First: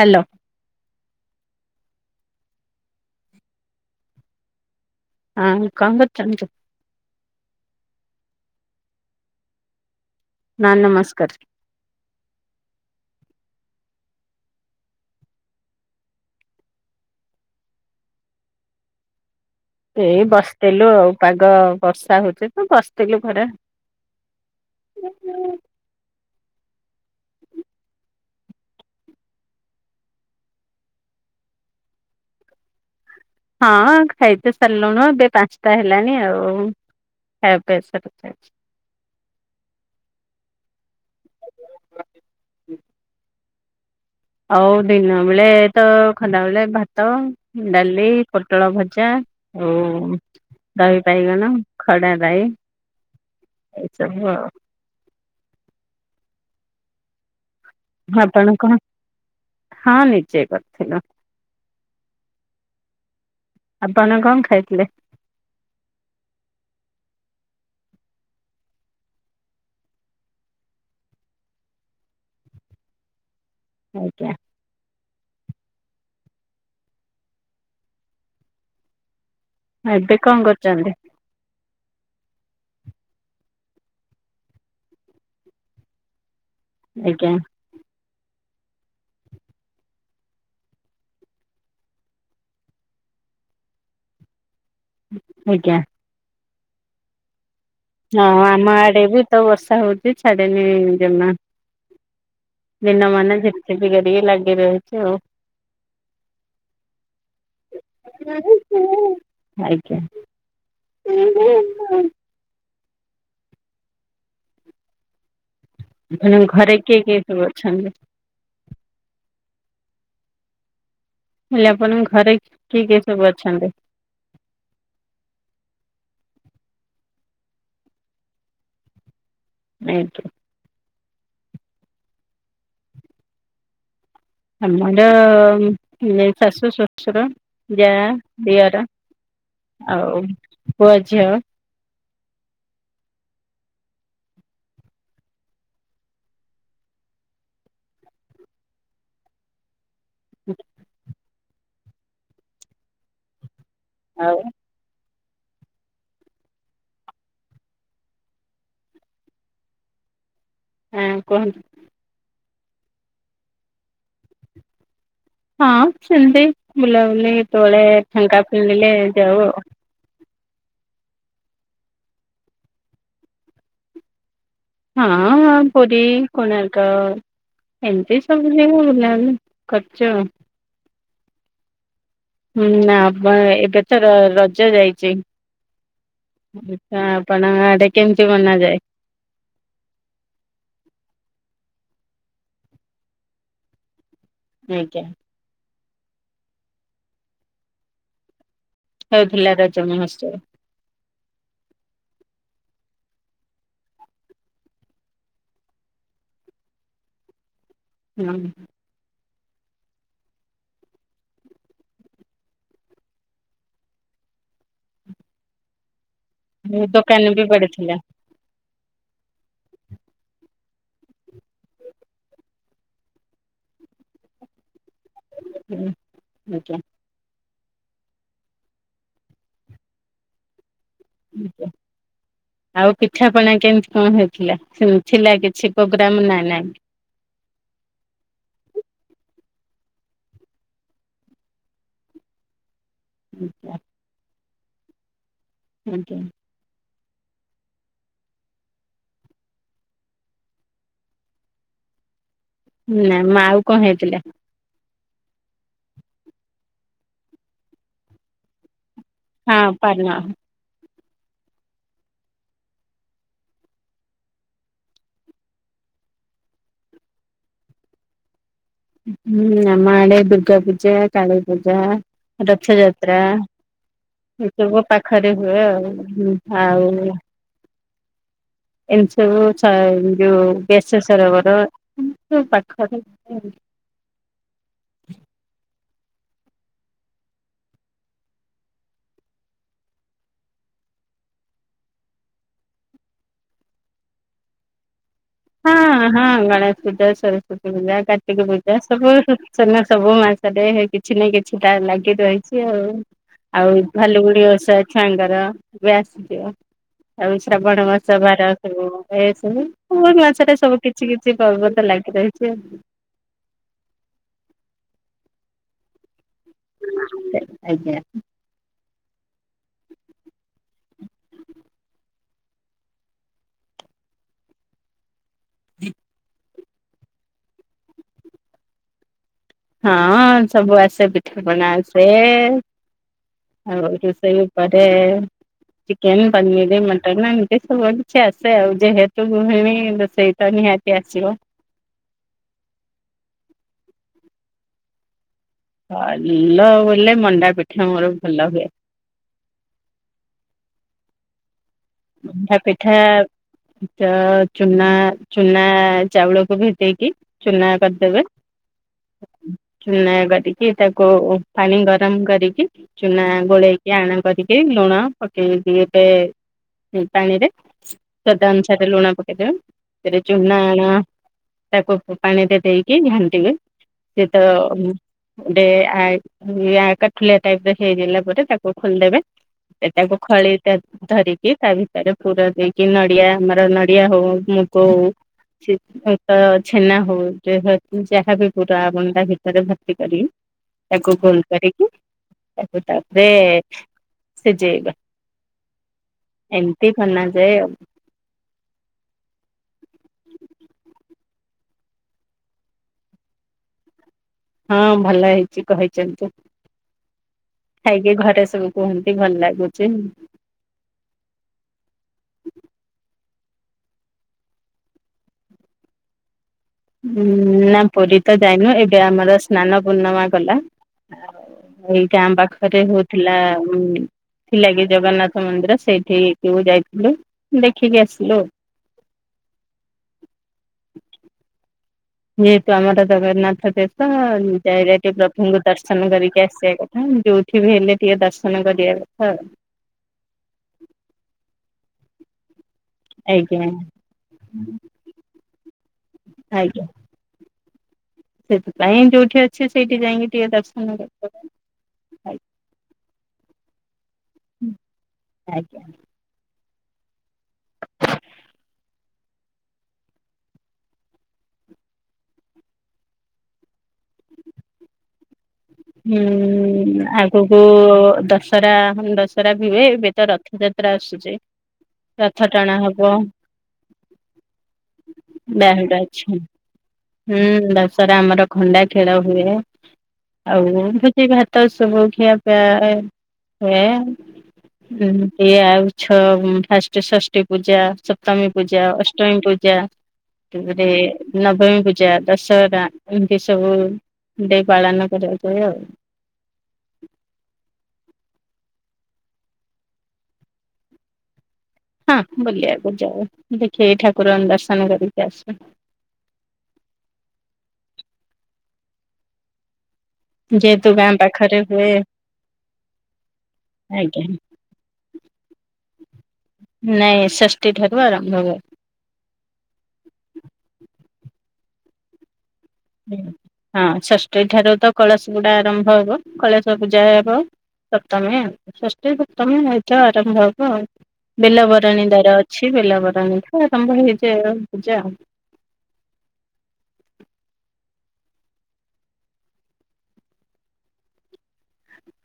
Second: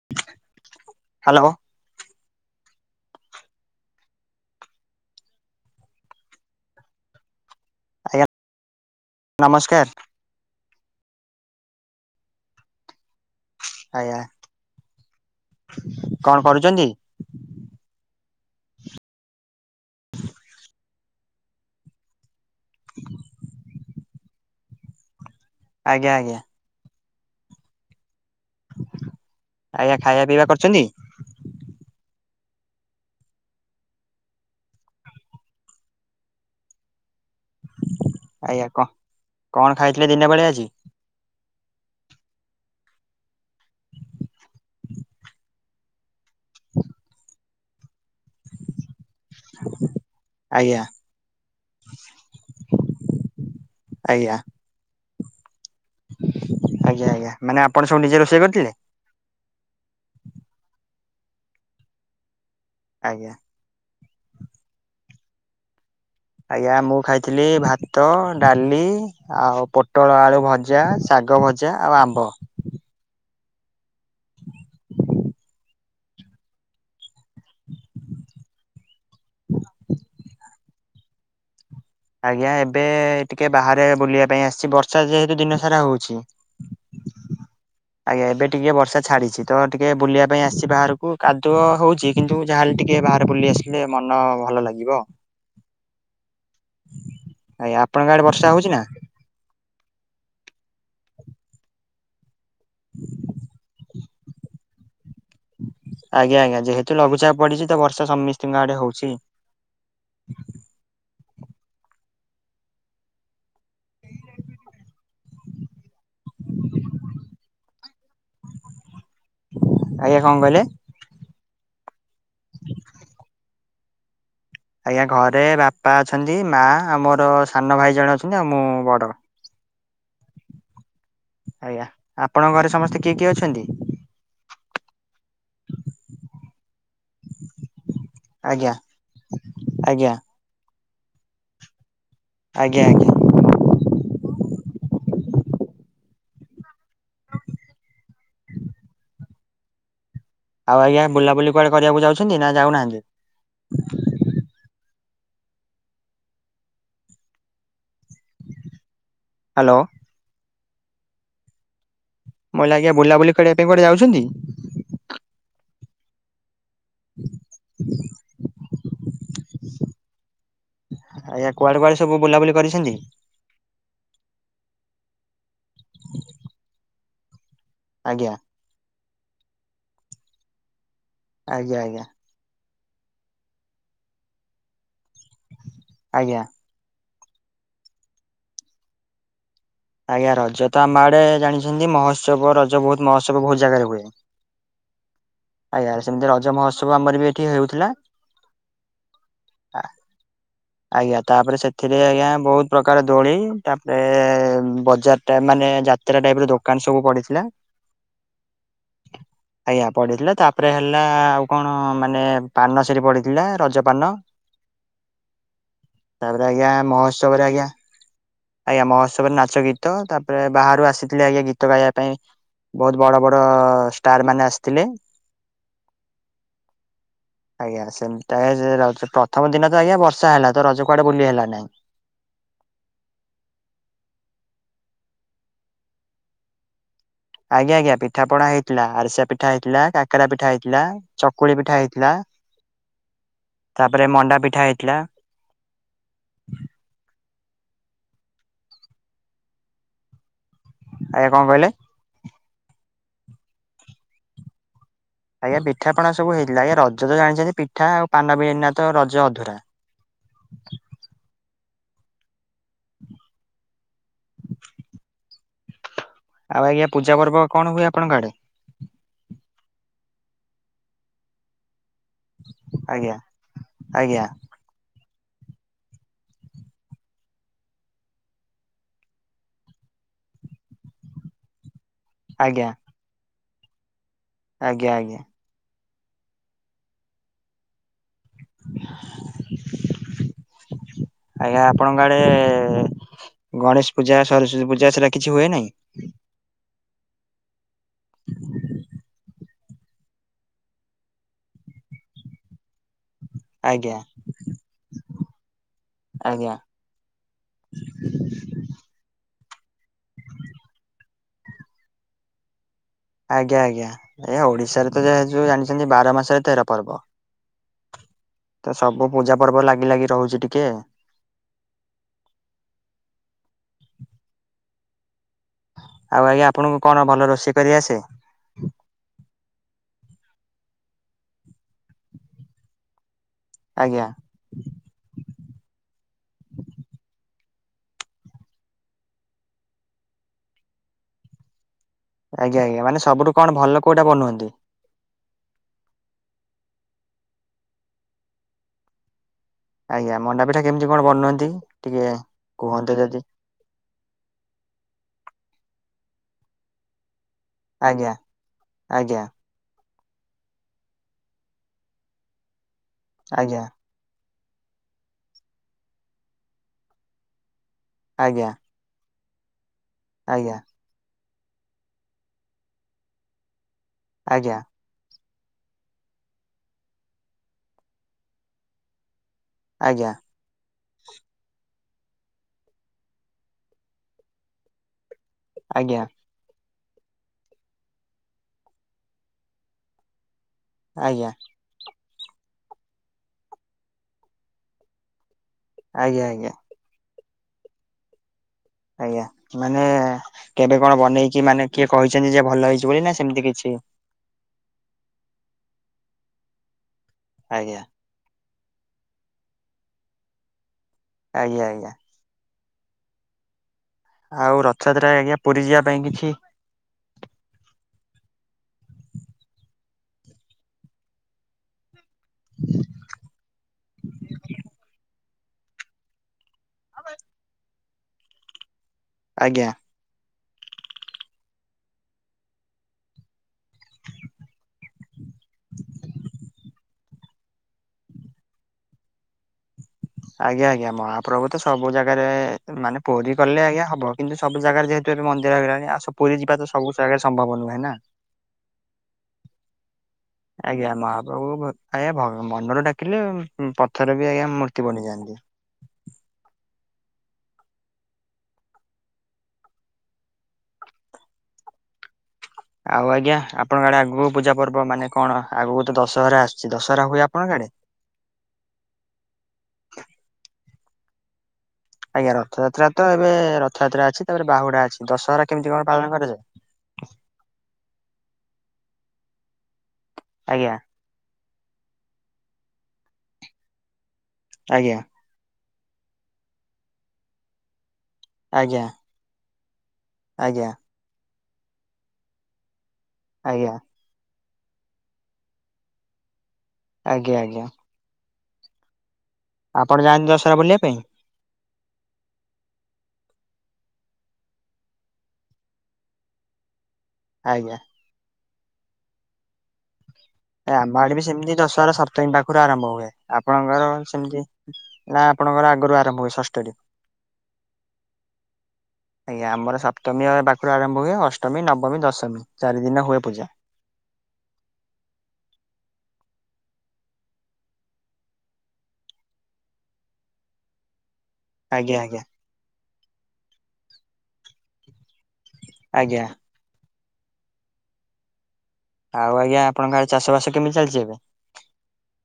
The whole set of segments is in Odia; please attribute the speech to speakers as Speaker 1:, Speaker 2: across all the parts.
Speaker 1: ହାଲୋ।
Speaker 2: ହ୍ୟାଲୋ।
Speaker 1: ଆଁ କଁ କରୁଚନ୍ତି?
Speaker 2: ଆଜ୍ଞା ନମସ୍କାର।
Speaker 1: ନାଁ ନମସ୍କାର।
Speaker 2: ଆଜ୍ଞା କଣ କରୁଚନ୍ତି?
Speaker 1: ଏଇ ବସିଥିଲୁ ଆଉ ପାଗ ବର୍ଷା ହଉଚି ତ ବସିଥିଲୁ ଘରେ।
Speaker 2: ଆଜ୍ଞା ଆଜ୍ଞା। ଆଜ୍ଞା ଖାଇବା ପିଇବା କରଚନ୍ତି?
Speaker 1: ହଁ ଖାଇତ ସାରଲୁଣୁ ଏବେ ପାଞ୍ଚଟା ହେଲାଣି ଆଉ। ଖାଇବା ପିଇବା ସରିଯାଇଚି।
Speaker 2: ଏୟା କ କଣ ଖାଇଥିଲେ ଦିନ ବେଳେ ଆଜି?
Speaker 1: ଆଉ ଦିନ ବେଳେ ତ ଖନ୍ଦାବେଳେ ଭାତ ଡାଲି ପୋଟଳ ଭଜା ଆଉ
Speaker 2: ଆଜ୍ଞା
Speaker 1: ଦହି ବାଇଗଣ ଖଡା ରାଇ। ଏଇ ସବୁ
Speaker 2: ଆଜ୍ଞା
Speaker 1: ଆଉ।
Speaker 2: ଆଜ୍ଞା ଆଜ୍ଞା। ମାନେ ଆପଣ ଶୁଣ
Speaker 1: ଆପଣ କଣ ହଁ ନିଜେ କରିଥିଲୁ।
Speaker 2: ଆଜ୍ଞା।
Speaker 1: ଆପଣ କଁ ଖାଇଥିଲେ?
Speaker 2: ଆଜ୍ଞା ମୁଁ ଖାଇଥିଲି ଭାତ ଡାଲି। ଆଉ ପୋଟଳ ଆଳୁ ଭଜା, ଶାଗ ଭଜା ଆଉ ଆମ୍ବ।
Speaker 1: ଆଜ୍ଞା। ଆ ଏବେ କଁ କରଚନ୍ତି?
Speaker 2: ଆଜ୍ଞା ଏବେ ଟିକେ ବାହାରେ ବୁଲିବା ପାଇଁ ଆସିଚି ବର୍ଷା ଯେହେତୁ ଦିନ ସାରା ହଉଚି।
Speaker 1: ଆଜ୍ଞା।
Speaker 2: ଆଜ୍ଞା ଏବେ ଟିକେ ବର୍ଷା ଛାଡିଚି ତ ଟିକେ ବୁଲିବା ପାଇଁ ଆସିଚି ବାହାରକୁ କାଦୁଅ ହଉଚି। କିନ୍ତୁ ଯାହାହେଲେ ଟିକେ ବାହାରେ ବୁଲି ଆସିଲେ ମନ ଭଲ ଲାଗିବ।
Speaker 1: ଆଜ୍ଞା।
Speaker 2: ଆୟା
Speaker 1: ହଁ ଆମ ଆଡ଼େ ବି ତ ବର୍ଷା ହଉଚି ଛାଡିନି ଜମା। ଦିନ ମାନେ ଝିପି ଝିପି କରିକି ଲାଗି ରହିଚି ଆଉ।
Speaker 2: ଆଜ୍ଞା ଆଜ୍ଞା ଯେହେତୁ ଲଘୁଚାପ ପଡିଚି ତ ବର୍ଷା ସମିସ୍ତିଙ୍କ ଆଡେ ହଉଚି।
Speaker 1: ଆଜ୍ଞା, [unintelligible] ଆପଣଙ୍କ ଘରେ କିଏ କିଏ ସବୁ ଅଛନ୍ତି?
Speaker 2: ଆଜ୍ଞା କଁ କହିଲେ?
Speaker 1: ହେଲେ ଆପଣଙ୍କ ଘରେ କିଏ କିିଏ ସବୁ ଅଛନ୍ତି?
Speaker 2: ଆଜ୍ଞା ଘରେ ବାପା ଅଛନ୍ତି, ମା ଆ ମୋର ସାନ ଭାଇ ଜଣେ ଅଛନ୍ତି, ଆଉ ମୁଁ ବଡ।
Speaker 1: ଆଜ୍ଞା।
Speaker 2: ଆଜ୍ଞା ଆପଣଙ୍କ ଘରେ ସମସ୍ତେ କିଏ କିଏ ଅଛନ୍ତି?
Speaker 1: ଆମର [inaudible] ଶାଶୁ ଶ ସୁର ଜାଆ
Speaker 2: ଆଜ୍ଞା
Speaker 1: ଦିଅର
Speaker 2: ଆଜ୍ଞା ଆଜ୍ଞା
Speaker 1: ଆଉ ପୁଅ ଝିଅ।
Speaker 2: ଆଜ୍ଞା ଆଜ୍ଞା। ଆ [unintelligible] ଆଉ ଆଜ୍ଞା ବୁଲାବୁଲି କୁଆଡେ କରିଆକୁ ଯାଉଛନ୍ତି ନା ଯାଉନାହାନ୍ତି?
Speaker 1: ଆଉ।
Speaker 2: ହାଲୋ।
Speaker 1: ହଁ କୁହନ୍ତୁ।
Speaker 2: [unintelligible] ଆଜ୍ଞା ବୁଲାୁଲି କରିଆ ପାଇଁ କଆଡେ ଯାଉଚନ୍ତି?
Speaker 1: ହଁ ସେମ୍ତି ବୁଲାବୁଲି ତଳେ ଫାଙ୍କା ଫିଣିଲେ ଯାଉ ଆଉ।
Speaker 2: ଆଜ୍ଞା କୁଆଡେ-କୁଆଡେ ସବୁ ବୁଲାବୁଲି କରିଚନ୍ତି?
Speaker 1: ହଁ-ହଁ ପୁରୀ, କୋଣାର୍କ କ ଏମ୍ତି
Speaker 2: ଆଜ୍ଞା
Speaker 1: ସବୁ। [unintelligible] ଖର୍ଚ୍ଚ।
Speaker 2: ଆଜ୍ଞା-ଆଜ୍ଞା।
Speaker 1: ହୁଁ ନା ବା ଏବେ ତ ରଜ ଯାଇଚି।
Speaker 2: ଆଜ୍ଞା।
Speaker 1: ପିଠା ପଣା [unintelligible] କେମ୍ତି ବନାଯାଏ?
Speaker 2: ଆଜ୍ଞା ରଜ ତ ଆମ ଆଡେ ଜାଣିଚନ୍ତି ମହୋତ୍ସବ ରଜ ବହୁତ୍ ମହୋତ୍ସବ ବହୁତ୍ ଜାଗାରେ ହୁଏ।
Speaker 1: ଆଜ୍ଞ।
Speaker 2: ଆଜ୍ଞା ସେମ୍ତି ରଜ ମହୋତ୍ସବ ଆମର ବି ଏଠି ହେଉଥିଲା।
Speaker 1: ହେଉଥିଲା ରଜ ମହୋତ୍ସବ।
Speaker 2: ଆଜ୍ଞା ତାପରେ ସେଥିରେ ଆଜ୍ଞା ବହୁତ୍ ପ୍ରକାର ଦୋଳି ତାପରେ ବଜାରଟା ମାନେ ଯାତ୍ରା ଟାଇପ୍ ର ଦୋକାନ୍ ସବୁ ପଡିଥିଲା।
Speaker 1: [unintelligible]
Speaker 2: ଆଜ୍ଞା ପଡିିଥିଲା ତାପରେ ହେଲା ଆଉ କଣ ମାନେ ପାନ ସେଠି ପଡିଥିଲା ରଜ ପାନ ତାପରେ ଆଜ୍ଞା
Speaker 1: ହୁଁ ଦୋକାନ
Speaker 2: ମହୋତ୍ସବରେ
Speaker 1: ବି
Speaker 2: ଆଜ୍ଞା
Speaker 1: ପଡିଥିଲା।
Speaker 2: ଆଜ୍ଞା ମହୋତ୍ସବରେ ନାଚ ଗୀତ ତାପରେ ବାହାରୁ ଆସିଥିଲେ ଆଜ୍ଞା ଗୀତ ଗାଇବା ପାଇଁ ବହୁତ୍ ବଡ-ବଡ ଷ୍ଟାର୍ ମାନେ ଆସିଥିଲେ।
Speaker 1: [unintelligible] ଆଜ୍ଞା।
Speaker 2: ଆଜ୍ଞା [unintelligible] ପ୍ରଥମ ଦିନ ତ ଆଜ୍ଞା ବର୍ଷା ହେଲା ତ ରଜ କୁଆଡେ ବୁଲି ହେଲା ନାହିଁ।
Speaker 1: ଆଉ ପିଠାପଣା କେମ୍ତି କଣ ହେଇଥିଲା ଥିଲା କିଛି ପ୍ରୋଗ୍ରାମ୍ ନା ନାଇଁ?
Speaker 2: ଆଜ୍ଞା-ଆଜ୍ଞା ପିଠା ପଣା ହେଇଥିଲା ଆରିସା ପିଠା ହେଇଥିଲା କାକେରା ପିଠା ହେଇଥିଲା ଚକୁଳି ପିଠା ହେଇଥିଲା
Speaker 1: [inaudible]
Speaker 2: ତାପରେ ମଣ୍ଡା ପିଠା ହେଇଥିଲା।
Speaker 1: ଆଜ୍ଞା।
Speaker 2: ଆଜ୍ଞା କଣ କହିଲେ?
Speaker 1: ନା ମା ଆଉ କଣ ହେଇଥିଲା?
Speaker 2: ଆଜ୍ଞା ପିଠାପଣା ସବୁ ହେଇଥିଲା ଆଜ୍ଞା ରଜ ତ ଜାଣିଚନ୍ତି ପିଠା ଆଉ ପାନ ବିନା ତ ରଜ ଅଧୁରା
Speaker 1: ହଁ ପାନ।
Speaker 2: ଆଉ ଆଜ୍ଞା ପୂଜା ପର୍ବ କଣ ହୁଏ ଆପଣଙ୍କ ଆଡେ?
Speaker 1: ହୁଁ ଆମ ଆଡେ ଦୁର୍ଗାପୂଜା, କାଳୀପୂଜା
Speaker 2: ଆଜ୍ଞା
Speaker 1: ରଥଯାତ୍ରା
Speaker 2: ଆଜ୍ଞା
Speaker 1: ସବୁ ପାଖରେ ହୁଏ ଆଉ [unintelligible] ଏମ୍ତି ସବୁ [unintelligible] ଯୋଉ ବେଶେଷ ରହିବ ତ ଏମ୍ତି ସବୁ ପାଖରେ
Speaker 2: ଆଜ୍ଞା-ଆଜ୍ଞା। ଆଜ୍ଞା ଆପଣଙ୍କ ଆଡେ ଗଣେଶ ପୂଜା, ସରସ୍ୱତୀ ପୂଜା ସେରା କିଛି ହୁଏ ନି?
Speaker 1: ହଁ ହଁ ଗଣେଶ ପୂଜା, ସରସ୍ଵତୀ ପୂଜା, କାର୍ତ୍ତିକ ପୂଜା ସବୁ ସିନା ସବୁ ମାସରେ ହେଇକି କିଛି ନା କିଛିଟା ଲାଗି ରହିଛି ଆଉ। ଆଉ
Speaker 2: ଆଜ୍ଞା
Speaker 1: ଭାଲୁକିଣି ଓଷା ଛୁଆଙ୍କର ଏବେ
Speaker 2: ଆଜ୍ଞା
Speaker 1: ଆସିଯିବ। ଆଉ ଶ୍ରାବଣ ମାସ ବାର ସବୁ ହୁଏ ସବୁ [unintelligible] ସେଟା ସବୁ କିଛି କିଛି ପର୍ବ ତ ଲାଗି ରହିଛି ଆଉ।
Speaker 2: ଆଜ୍ଞା ଆଜ୍ଞା ଏ ଓଡିଶାରେ ତ ଯାହା ଯୋଉ ଜାଣିଛନ୍ତି ବାର ମାସରେ ତେର ପର୍ବ।
Speaker 1: [unintelligible] ଆଜ୍ଞା।
Speaker 2: ତ ସବୁ ପୂଜା ପର୍ବ ଲାଗି ଲାଗି ରହୁଛି ଟିକେ।
Speaker 1: [unintelligible]
Speaker 2: ଆଉ ଭାଇ ଆପଣଙ୍କୁ କଣ ଭଲ ରୋଷେଇ କରି ଆସେ?
Speaker 1: ହଁ ସବୁ ଆସେ ପିଠାପଣା ଆସେ ଆଉ
Speaker 2: ଆଜ୍ଞା
Speaker 1: ରୋଷେଇ କରେ ଚିକେନ୍, ପନିରୀ, ମଟନ ଏମିତି ସବୁ କିଛି ଆସେ ଆଉ। ଯେହେତୁ ଗୃହିଣୀ ରୋଷଇ ତ ନିହାତି ଆସିବ।
Speaker 2: ଆଜ୍ଞା ଆଜ୍ଞା ମାନେ ସବୁଠୁ କଣ ଭଲ କୋଉଟା ବନୁଅନ୍ତି?
Speaker 1: ଭଲ ବୋଲେ ମଣ୍ଡା ପିଠା ମୋର ଭଲ ହୁଏ।
Speaker 2: ଆଜ୍ଞା। ମଣ୍ଡାପିଠା କେମିତି କଣ ବନୁଅନ୍ତି? ଟିକେ
Speaker 1: ମଣ୍ଡାପିଠା
Speaker 2: କୁହନ୍ତୁ ଯଦି?
Speaker 1: ତ ଚୁନା ଚୁନା ଚାଉଳ କୁ ଭେଦେଇ କି ଚୁନା
Speaker 2: ଆଜ୍ଞା
Speaker 1: କରିଦେବେ।
Speaker 2: ଆଜ୍ଞା
Speaker 1: ଚୁନା କରିକି ତାକୁ ପାଣି ଗରମ କରିକି ଚୁନା
Speaker 2: ଆଜ୍ଞା
Speaker 1: ଗୋଳେଇକି ଟିକେ ଆଣ କରିକି ଲୁଣ ପକେଇକି ଗୋଟେ ସେ ପାଣିରେ ସ୍ଵାଦ
Speaker 2: ଆଜ୍ଞା
Speaker 1: ଅନୁସାରେ ଲୁଣ ପକେଇ ଦେବେ। ସେରେ
Speaker 2: ଆଜ୍ଞା
Speaker 1: ଚୁନା ଆଣ ତାକୁ ପାଣି ରେ ଦେଇକି ଘାଣ୍ଟିବେ। ସେଏ ତ
Speaker 2: ଆଜ୍ଞା
Speaker 1: ଡେ ଆଇ କଠୁଆ ଟାଇପ ହେଇଗଲେ ପରେ ତାକୁ ଖୋଲିଦେବେ।
Speaker 2: ଆଜ୍ଞା ଆଜ୍ଞା
Speaker 1: ସେଟାକୁ ଖଳି ଟା ଧରିକି କି ତା ଭିତରେ ପୁର ଦେଇକି ନଡିଆ ଆମର ନଡିଆ ହଉ, ମୁଗ
Speaker 2: ଆଜ୍ଞା
Speaker 1: ହଉ ତ ଛେନା ହଉ ଯାହ ଯାହାବି ପୁର ମଣ୍ଡା ଭିତରେ ଭର୍ତ୍ତି କରି ତାକୁ
Speaker 2: ଆଜ୍ଞା
Speaker 1: ଗୋଲ କରିକି ତାକୁ ତାପରେ ସିଜେଇବେ।
Speaker 2: ଆଜ୍ଞା ଆଜ୍ଞା।
Speaker 1: ଏମିତି ବନା ଯାଏ ଆଉ।
Speaker 2: ଆଜ୍ଞା ମାନେ କେବେ କଣ ବନେଇକି ମାନେ କିଏ କହିଛନ୍ତି ଯେ ଭଲ ହେଇଛି ବୋଲି ନା ସେମିତି କିଛି
Speaker 1: ହଁ ଭଲ ହେଇଚି କହିଛନ୍ତି।
Speaker 2: ଆଜ୍ଞା।
Speaker 1: ଖାଇକି ଘରେ ସବୁ କୁହନ୍ତି ଭଲ ଲାଗୁଛି।
Speaker 2: ଆଜ୍ଞା ଆଜ୍ଞା। ଆଉ ରଥଯାତ୍ରା ଆଜ୍ଞା ପୁରୀ ଯିବା ପାଇଁ କିଛି
Speaker 1: ନା ପୁରୀ ତ ଯାଇନୁ। ଏବେ ଆମର ସ୍ନାନ ପୂର୍ଣ୍ଣମା ଗଲା। ଆଉ ଏଇ ଗାଁ ପାଖରେ ହଉଥିଲା ଉ ଥିଲା କି ଜଗନ୍ନାଥ ମନ୍ଦିର ସେଇଠି ଠିକୁ ଯାଇଥିଲୁ ଦେଖିକି ଆସିଲୁ।
Speaker 2: ଆଜ୍ଞା।
Speaker 1: ଯେହେତୁ ଆମର ଜଗନ୍ନାଥ ଦେବ ଯାଇଲେ ଟିକେ ପ୍ରଭୁଙ୍କୁ ଦର୍ଶନ କରିକି ଆସିବା କଥା। ଯୋଉ କେବେ ହେଲେ ଟିଏ ଦର୍ଶନ କରିବା କଥା ଆଉ।
Speaker 2: ଆଜ୍ଞା ଆଜ୍ଞା ମହାପ୍ରଭୁ ତ ସବୁ ଜାଗାରେ ମାନେ ପୁରୀ ଗଲେ ଆଜ୍ଞା ହବ କିନ୍ତୁ ସବୁ ଜାଗାରେ ଯେହେତୁ ଏବେ ମନ୍ଦିର ହେଇଲାଣି ଆସ ପୁରୀ ଯିବା ତ
Speaker 1: ଆଜ୍ଞା
Speaker 2: ସବୁ ଜାଗାରେ ସ ସମ୍ଭାବ ନୁହେଁ ନାଁ।
Speaker 1: ସେଥିପାଇଁ ଯୋଉଠି ଅଛି ସେଇଠି ଯାଇଁକି ଟିକେ
Speaker 2: ଆଜ୍ଞା
Speaker 1: ଦର୍ଶନ କରିଦବା।
Speaker 2: ମହାପ୍ରଭୁ ଆଜ୍ଞା ଭ ମନରୁ ଡାକିଲେ ଉଁ ପଥର ବି ଆଜ୍ଞା ମୂର୍ତ୍ତି ବନିଯାଆନ୍ତି।
Speaker 1: ଇହାନି
Speaker 2: ଆଉ ଆଜ୍ଞା ଆପଣଙ୍କ ଆଡ଼େ ଆଗୁକୁ ପୂଜା ପର୍ବ ମାନେ କଣ ଆଗୁକୁ
Speaker 1: ହୁଁ ଆଗୁକୁ ଦଶ୍ ଶରା ମାନେ ଦଶରା ବି ହୁଏ ଏବେ ତ ରଥଯାତ୍ରା ଆସୁଚି।
Speaker 2: ଆଜ୍ଞା ରଥଯାତ୍ରା ତ ଏବେ ରଥଯାତ୍ରା ଅଛି ତାପରେ ବାହୁଡ଼ା ଅଛି। ଦଶହରା କେମିତି କଣ
Speaker 1: ବାହୁଡା
Speaker 2: ପାଳନ
Speaker 1: ଅଛି।
Speaker 2: କରାଯାଏ?
Speaker 1: ହୁଁ ଦଶରା ଆମର ଖଣ୍ଡା ଖେଳ ହୁଏ। ଆଉ
Speaker 2: ଆଜ୍ଞା
Speaker 1: ଭୋଜି ଭାତ ସବୁ ଖିଆ ପିଆ ଏ ହୁଏ।
Speaker 2: ଆଜ୍ଞା
Speaker 1: ଉଁ ହୁଁ ଇଏ ଆଉ ଛଅ ଫାଷ୍ଟେ ଷଷ୍ଠୀ ପୂଜା ସପ୍ତମୀ
Speaker 2: ଆଜ୍ଞା
Speaker 1: ପୂଜା ଅଷ୍ ଟଇଁ ପୂଜା
Speaker 2: ଆଜ୍ଞା
Speaker 1: ତାପରେ ନବମୀ ପୂଜା ଦଶହରା ଏମତି ସବୁ
Speaker 2: ଆଜ୍ଞା
Speaker 1: ଦେ ପାଳନ କରାଯାଏ ଆଉ।
Speaker 2: ଆଜ୍ଞା ଆଜ୍ଞା। ଆପଣ ଯାଆନ୍ତି ଦଶହରା ବୁଲିବା ପାଇଁ?
Speaker 1: ହଁ ବୁଲିବାକୁ ଯାଉ ଦେଖିକି ଠାକୁରଙ୍କ ଦର୍ଶନ କରିକି ଆସୁ।
Speaker 2: ଆଜ୍ଞା। ଏ
Speaker 1: ଯେହେତୁ
Speaker 2: ଆମ
Speaker 1: ଗାଁ
Speaker 2: ଆଡ଼େ ବି ସେମିତି
Speaker 1: ପାଖରେ ହୁଏ।
Speaker 2: ଦଶହରା ସପ୍ତମୀ ପାଖୁରୁ ଆରମ୍ଭ ହୁଏ ଆପଣଙ୍କର
Speaker 1: ଆଜ୍ଞା
Speaker 2: ସେମିତି ନାଁ ଆପଣଙ୍କର ଆଗରୁ ଆରମ୍ଭ ହୁଏ ଷଷ୍
Speaker 1: ନାଇଁ ଷଷ୍ଠୀ ଠାରୁ ଆରମ୍ଭ ହୁଏ।
Speaker 2: ଆଜ୍ଞା ଆମର ସପ୍ତମୀ ଆଉ ଏ ପାଖୁରୁ ଆରମ୍ଭ ହୁଏ ଅଷ୍ଟମୀ ନବମୀ ଦଶମୀ ଚାରି ଦିନ ହୁଏ ପୂଜା।
Speaker 1: ହଁ ଷଷ୍ଠୀ ଠାରୁ ତ କଳସ ବୁଡା ଆରମ୍ଭ ହବ କଳସ ପୂଜା ହେବ। ସପ୍ତମୀ ଷଷ୍ଠୀ ସପ୍ତମୀ ଏଇଥ ଆରମ୍ଭ ହବ ଆଉ।
Speaker 2: ଆଜ୍ଞା
Speaker 1: ବେଲବରଣୀ
Speaker 2: ଆଜ୍ଞା
Speaker 1: ଦାର ଅଛି ବେଲବରଣୀଠୁ ଆରମ୍ଭ ହେଇଯାଏ ଆଉ ପୂଜା।
Speaker 2: ଆଜ୍ଞା। ଆଉ ଆଜ୍ଞା ଆପଣ ଆଡ଼େ ଚାଷ ବାସ କେମି ଚାଲିଚି ଏବେ?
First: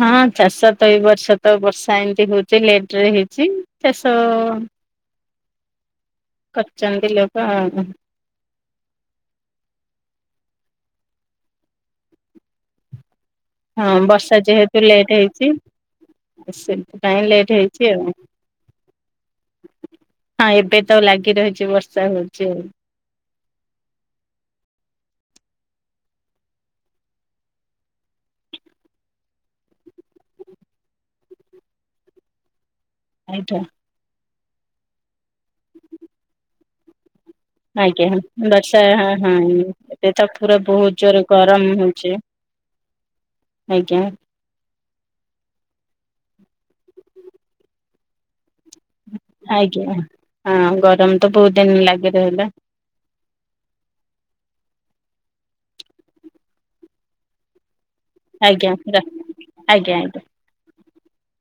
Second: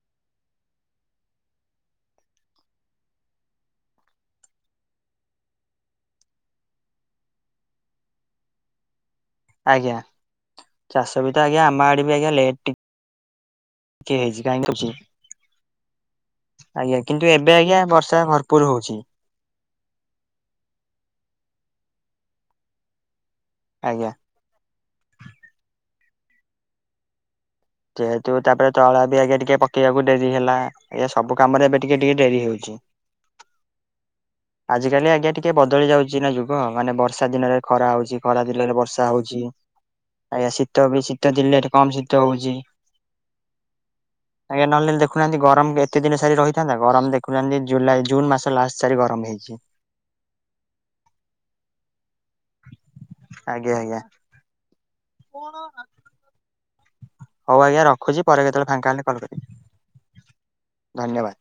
Speaker 1: ହଁ ଚାଷ ତ ଏଇ ବର୍ଷ ତ ବର୍ଷା ଏମିତି ହୋଉଚି ଲେଟରେ ହେଇଚି ଚାଷ କରଚନ୍ତି ଲୋଗ ଆଉ।
Speaker 2: ଆଜ୍ଞା ଚାଷ ବି ତ ଆଜ୍ଞା ଆମ ଆଡେ ବି ଆଜ୍ଞା ଲେଟି
Speaker 1: ହଁ ବର୍ଷା ଯେହେତୁ
Speaker 2: ହଉଛି
Speaker 1: ଲେଟ୍ ହେଇଚି ଏ
Speaker 2: ଆଜ୍ଞା
Speaker 1: ସେଇଥିପାଇଁ
Speaker 2: କିନ୍ତୁ
Speaker 1: ଲେଟ୍
Speaker 2: ଏବେ ଆଜ୍ଞା
Speaker 1: ହେଇଚି ଆଉ।
Speaker 2: ବର୍ଷା ଭରପୁର ହଉଛି।
Speaker 1: ହଁ ଏବେ ତ ଲାଗି ରହିଚି ବର୍ଷା ହୋଉଚି ଆଉ।
Speaker 2: ଆଜ୍ଞା। ଯେହେତୁ ତାପରେ ତଳା ବି ଆଜ୍ଞା ଟିକେ ପକେଇବାକୁ ଡେରି ହେଲା। ଇଏ ସବୁ କାମରେ ଏବେ ଟିକେ ଟିକେ ଡେରି ହେଉଚି।
Speaker 1: ଆଇଠା।
Speaker 2: ଆଜିକାଲି ଆଜ୍ଞା ଟିକେ ବଦଳି ଯାଉଚି ନା ଯୁଗ ମାନେ ବର୍ଷା ଦିନରେ ଖରା
Speaker 1: ଆଜ୍ଞା
Speaker 2: ହଉଛି
Speaker 1: ହଁ
Speaker 2: ଖରା ଦିନରେ
Speaker 1: ବର୍ଷା ହଁ ହଁ
Speaker 2: ହଉଛି।
Speaker 1: ଏଁ ଏବେ ତ
Speaker 2: ଆଜ୍ଞା
Speaker 1: ପୁରା
Speaker 2: ଶୀତ
Speaker 1: ବୋହୁତ
Speaker 2: ବି
Speaker 1: ଜୋରେ
Speaker 2: ଶୀତ ଦିନରେ
Speaker 1: ଗରମ
Speaker 2: କମ
Speaker 1: ହୋଉଚି।
Speaker 2: ଶୀତ ହଉଛି।
Speaker 1: ଆଜ୍ଞା।
Speaker 2: ଆଜ୍ଞା ନହେଲେ ଦେଖୁନାହାନ୍ତି ଗରମ ଏତେ ଦିନ ସାରି ରହିଥାନ୍ତା ଗରମ ଦେଖୁନାହାନ୍ତି ଜୁଲାଇ ଜୁନ୍ ମାସ ଅଲା ସାର
Speaker 1: ଆଜ୍ଞା ହଁ ଗରମ ତ ବହୁତ ଦିନ ଲାଗି ରହିଲା।
Speaker 2: ଆଜ୍ଞା ଆଜ୍ଞା। ହଉ ଆଜ୍ଞା ରଖୁଚି ପରେ କେତେବେଳେ
Speaker 1: ଆଜ୍ଞା
Speaker 2: ଫାଙ୍କା
Speaker 1: ର
Speaker 2: ହେଲେ କଲ୍
Speaker 1: ଆଜ୍ଞା
Speaker 2: କରିବି।
Speaker 1: ଆଜ୍ଞା।
Speaker 2: ଧନ୍ୟବାଦ।